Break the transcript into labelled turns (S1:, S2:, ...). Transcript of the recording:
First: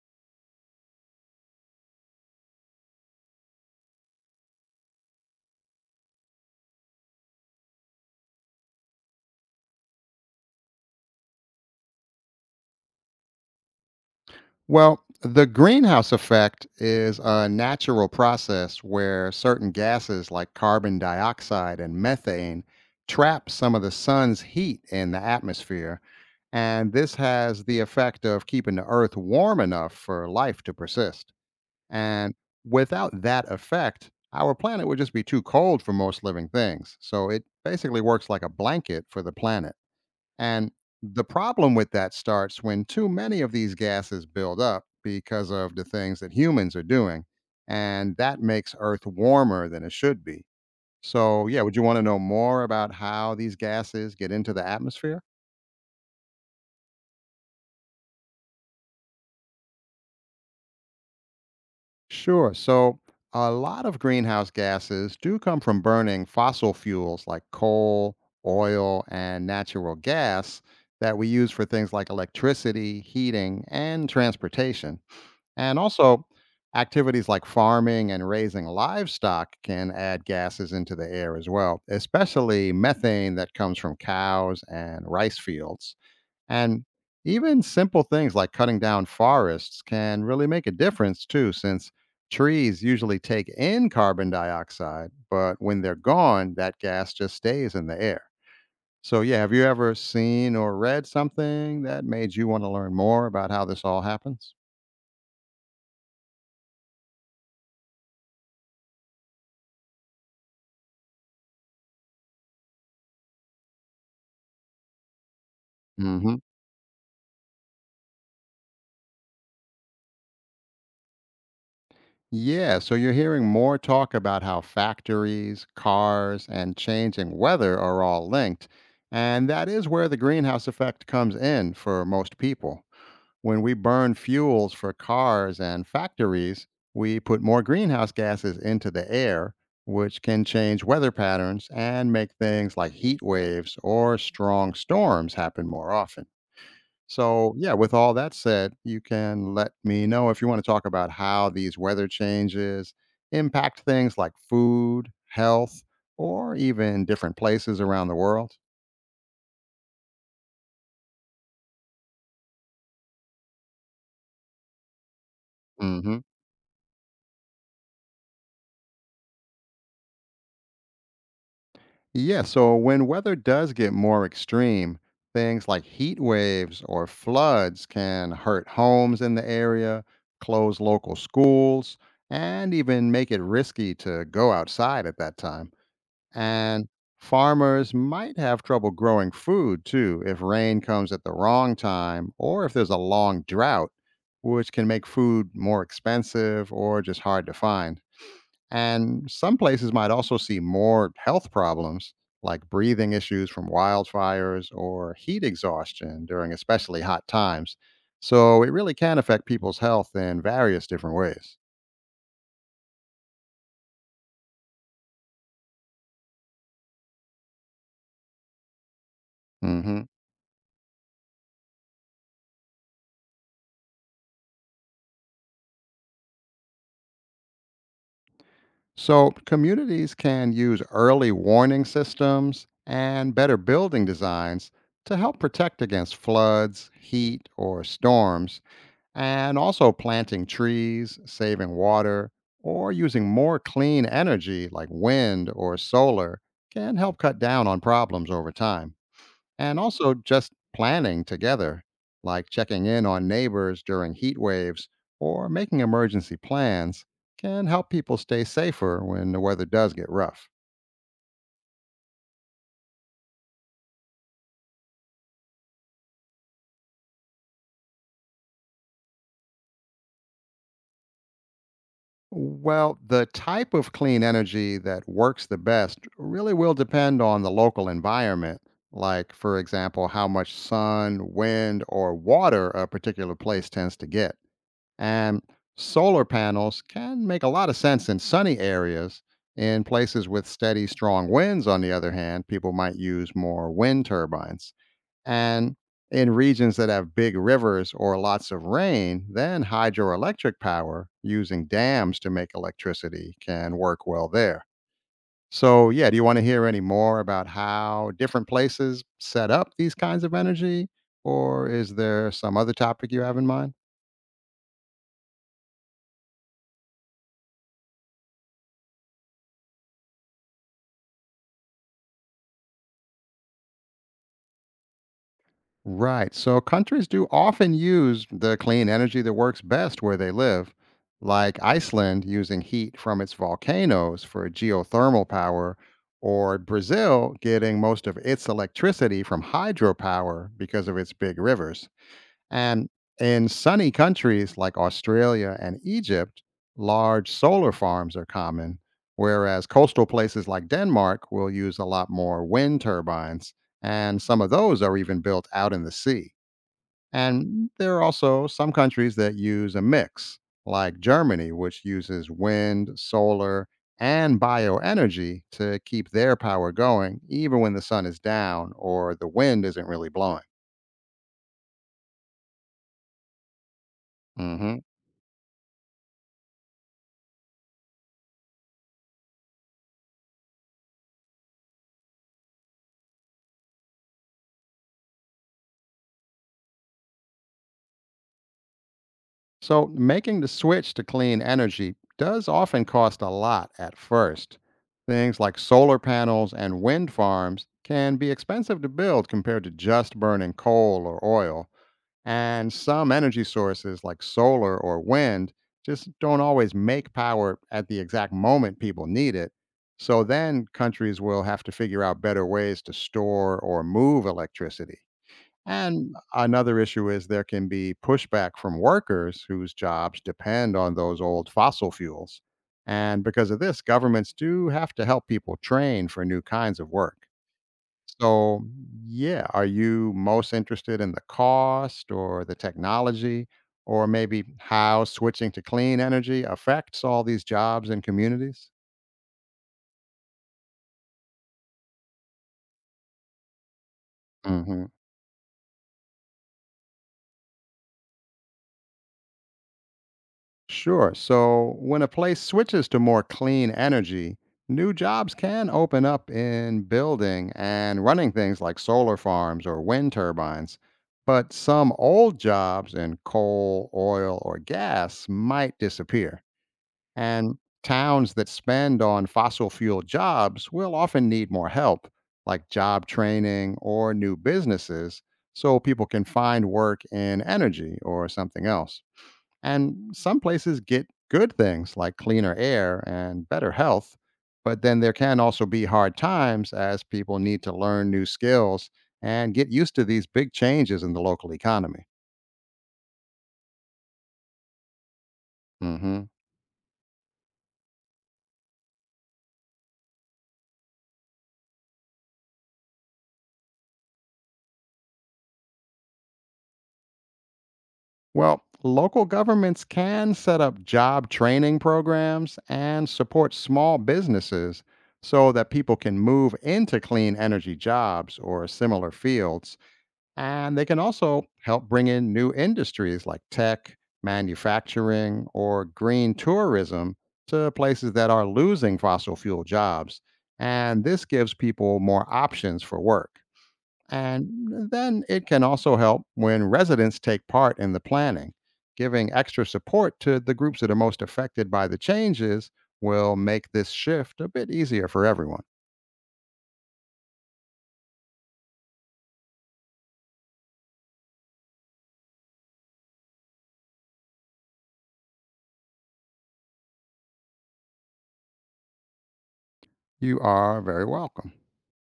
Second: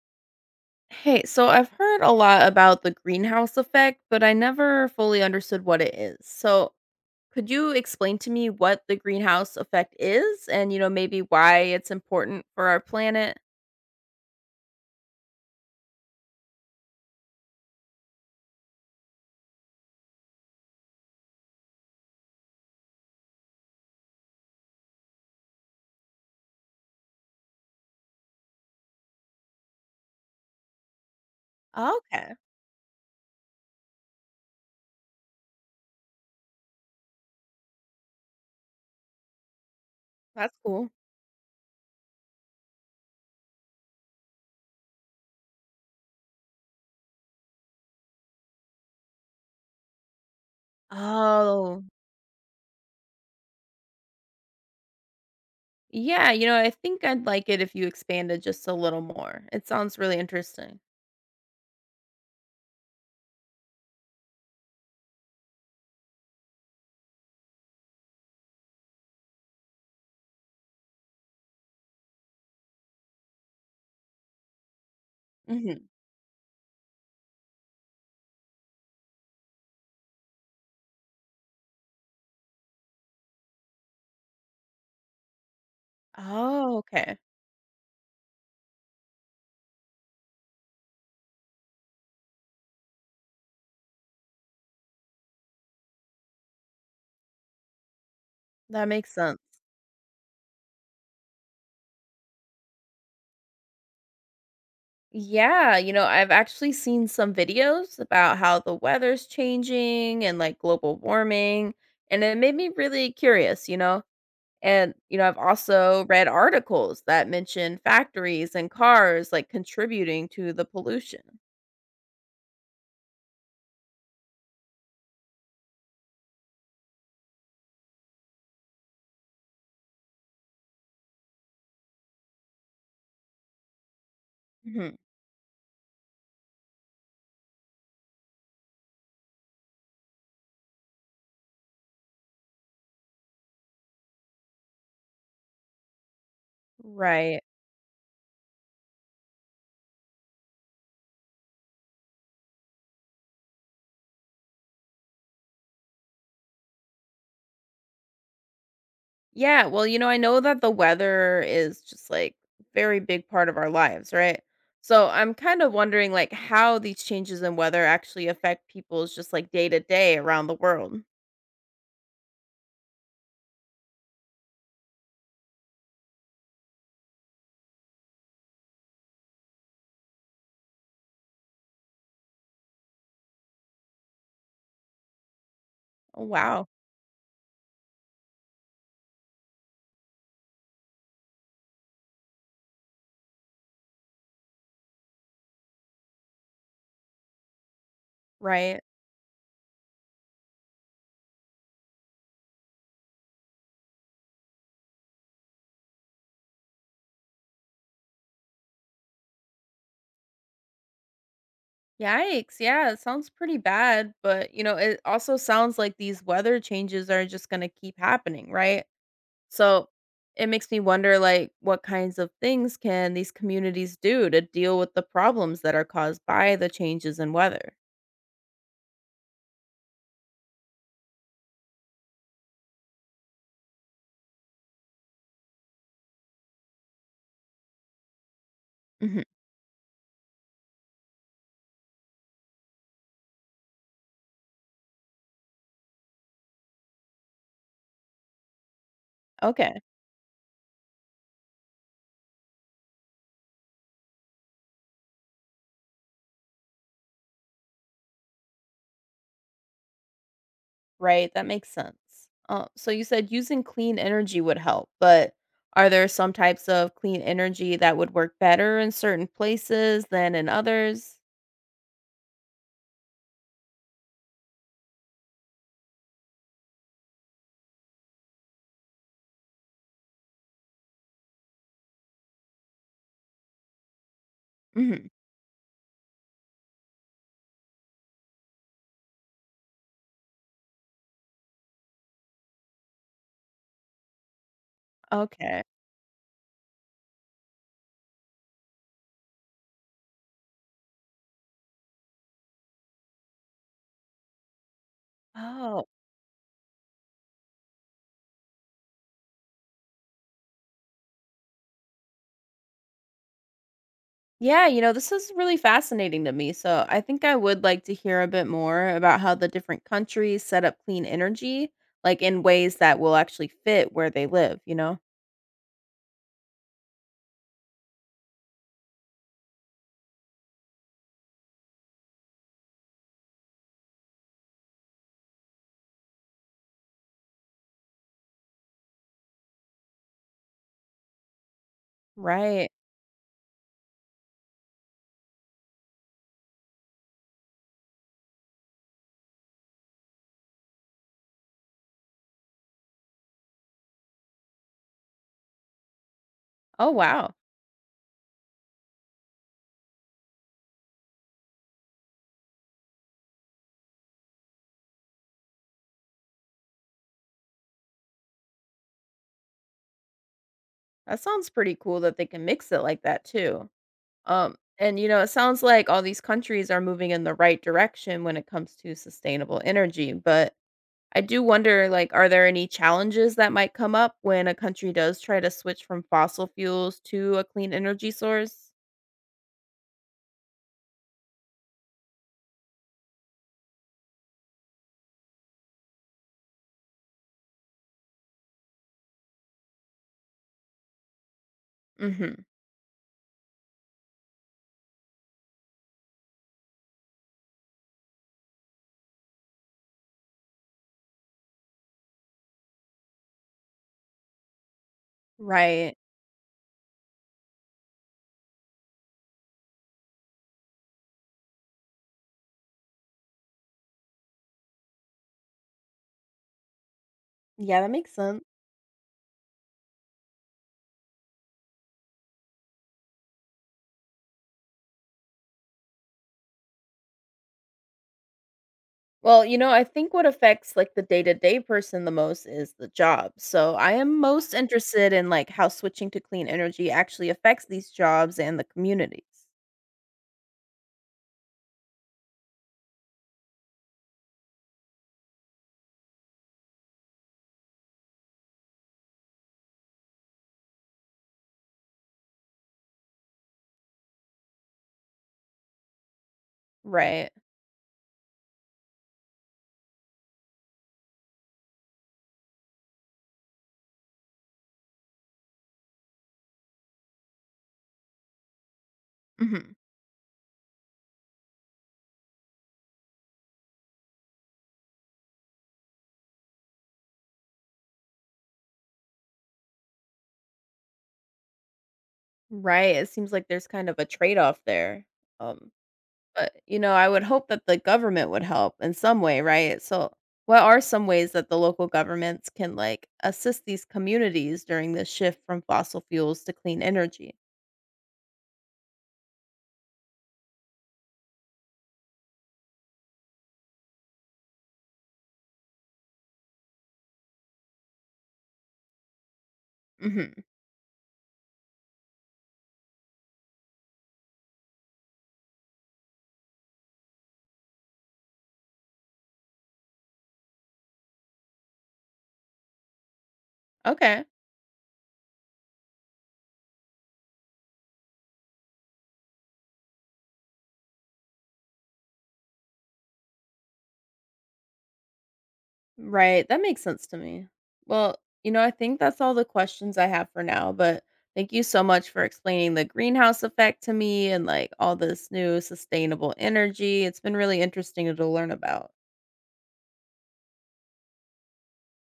S1: Hey, so I've heard a lot about the greenhouse effect, but I never fully understood what it is. So, could you explain to me what the greenhouse effect is and maybe why it's important for our planet?
S2: Well, the greenhouse effect is a natural process where certain gases like carbon dioxide and methane trap some of the sun's heat in the atmosphere. And this has the effect of keeping the earth warm enough for life to persist. And
S1: Okay,
S2: without that effect, our planet would just be too cold for most living things. So it basically works like a blanket for the planet.
S1: that's
S2: And
S1: cool.
S2: the problem with that starts when too many of these gases build up because of the things that humans are doing. And that makes Earth warmer than it should be. So, yeah, would you
S1: Oh,
S2: want to know more about how these gases get into the atmosphere?
S1: yeah, I think I'd like it if you expanded just a little more. It sounds really interesting.
S2: Sure. So, a lot of greenhouse gases do come from burning fossil fuels like coal, oil, and natural gas that we use for things like electricity, heating, and transportation. And
S1: Hmm.
S2: also, activities like farming and raising livestock can add gases into the air as well, especially methane that comes from cows and rice fields.
S1: Oh,
S2: And
S1: okay.
S2: even simple things like cutting down forests can really make a difference too, since trees usually take in carbon dioxide, but when they're gone, that gas just stays in the air.
S1: That makes
S2: So, yeah,
S1: sense.
S2: have you ever seen or read something that made you want to learn more about how this all happens?
S1: Yeah, I've actually seen some videos about how the weather's changing and like global warming, and it made me really curious. And I've also read
S2: Mm-hmm.
S1: articles that mention factories and cars like contributing to the pollution.
S2: Yeah, so you're hearing more talk about how factories, cars, and changing weather are all linked. And that is where the greenhouse effect comes in for most people. When we burn fuels for
S1: Mhm.
S2: cars and factories, we put more greenhouse gases into the air, which can change weather patterns and make things like heat waves or strong storms happen more often.
S1: Right.
S2: So, yeah, with all that said, you can let me know if you want to talk about how these weather changes impact things like food, health, or even different places around the world.
S1: Yeah. Well, I know that the weather is just like very big part of our lives, right? So I'm kind of wondering
S2: Hmm.
S1: like how these changes in weather actually affect people's just like day to day around the world.
S2: Yeah, so when weather does get more extreme, things like heat waves or floods can hurt homes in the area, close local schools, and even make it risky to go outside at that time.
S1: Oh, wow.
S2: And farmers might have trouble growing food too if rain comes at the wrong time or if there's a long drought, which can make food more expensive or just hard to find.
S1: Right.
S2: And some places might also see more health problems like breathing issues from wildfires or heat exhaustion during especially hot times. So it really can affect people's health in various different ways.
S1: Yikes. Yeah, it sounds pretty bad, but it also sounds like these weather changes are just going to keep happening, right? So
S2: Hmm.
S1: it makes me wonder like what kinds of things can these communities do to deal with the problems that are caused by the changes in weather?
S2: So, communities can use early warning systems and better building designs to help protect against floods, heat, or storms,
S1: Hmm.
S2: and also planting trees, saving water, or using more clean energy like wind or solar can help cut down on problems over time, and
S1: Okay.
S2: also just planning together, like checking in on neighbors during heat waves or making emergency plans, can help people stay safer when the weather does get rough.
S1: Right. That makes sense. So you said using clean energy would help, but are there some types of clean energy that would work better in certain places than in others?
S2: Well, the type of clean energy that works the best really will depend on the local environment, like, for example, how much sun, wind, or water a particular place tends to get.
S1: Hmm.
S2: And solar panels can make a lot of sense in sunny areas. In places with steady, strong winds, on the other hand, people might use more wind turbines.
S1: Okay.
S2: And in regions that have big rivers or lots of rain, then hydroelectric power using dams to make electricity can work well there.
S1: Oh,
S2: So, yeah, do you want to hear any more about how different places set up these kinds of energy? Or is there some other topic you have in mind?
S1: yeah, this is really fascinating to me. So I think I would like to hear a bit more about how the different countries set up clean energy, like in ways that will actually fit where they live?
S2: Right. So countries do often use the clean energy that works best where they live, like Iceland using heat from its volcanoes for geothermal power, or Brazil getting most of its electricity from hydropower because of its big rivers.
S1: Right.
S2: And in sunny countries like Australia and Egypt, large solar farms are common, whereas coastal places like Denmark will use a lot more wind turbines, and some of those are even built out in the sea.
S1: Oh, wow.
S2: And there are also some countries that use a mix, like Germany, which uses wind, solar, and bioenergy to keep their power going, even when the sun is down or the wind isn't really blowing.
S1: That sounds pretty cool that they can mix it like that too.
S2: Hmm.
S1: And it sounds like all these countries are moving in the right direction when it comes to sustainable energy, but I do wonder, like, are there any challenges that might come up when a country does try to switch from fossil fuels to a clean energy source?
S2: So, making the switch to clean energy does often cost a lot at first. Things like solar panels and wind farms can be expensive to build compared to just burning coal or oil.
S1: Hmm.
S2: And some energy sources like solar or wind just don't always make power at the exact moment people need it. So then countries will have to figure out better ways to store or move electricity.
S1: Right.
S2: And another issue is there can be pushback from workers whose jobs depend on those old fossil fuels. And because of this, governments do have to help people train for new kinds of work.
S1: Yeah, that makes sense.
S2: So, yeah, are you most interested in the cost or the technology or maybe how switching to clean energy affects all these jobs and communities?
S1: Well, I think what affects like the day-to-day person the most is the job. So, I am most
S2: Mhm.
S1: interested in like how switching to clean energy actually affects these jobs and the communities.
S2: Sure. So when a place switches to more clean energy, new jobs can open up in building and running things like solar farms or wind turbines. But some old jobs in coal, oil, or gas might disappear.
S1: Right.
S2: And towns that spend on fossil fuel jobs will often need more help, like job training or new businesses, so people can find work in energy or something else.
S1: Hmm.
S2: And some places get good things like cleaner air and better health, but then there can also be hard times as people need to learn new skills and get used to these big changes in the local economy.
S1: Right. It seems like there's kind of a trade-off there. Um,
S2: Hmm.
S1: But I would hope that the government would help in some way, right? So, what are some ways that the local governments can, like, assist these communities during this shift from fossil fuels to clean energy?
S2: Well, local governments can set up job training programs and support small businesses so that people can move into clean energy jobs or similar fields.
S1: Mhm.
S2: And they can also help bring in new industries like tech, manufacturing, or green tourism to places that are losing fossil fuel jobs. And this gives people more options for work.
S1: Okay.
S2: And then it can also help when residents take part in the planning. Giving extra support to the groups that are most affected by the changes will make this shift a bit easier for everyone.
S1: Right, that makes sense to me. Well, I think that's all the questions I have for now, but thank you so much for explaining the greenhouse effect to me and, like, all this new sustainable energy. It's been really interesting to learn about.
S2: You are very welcome.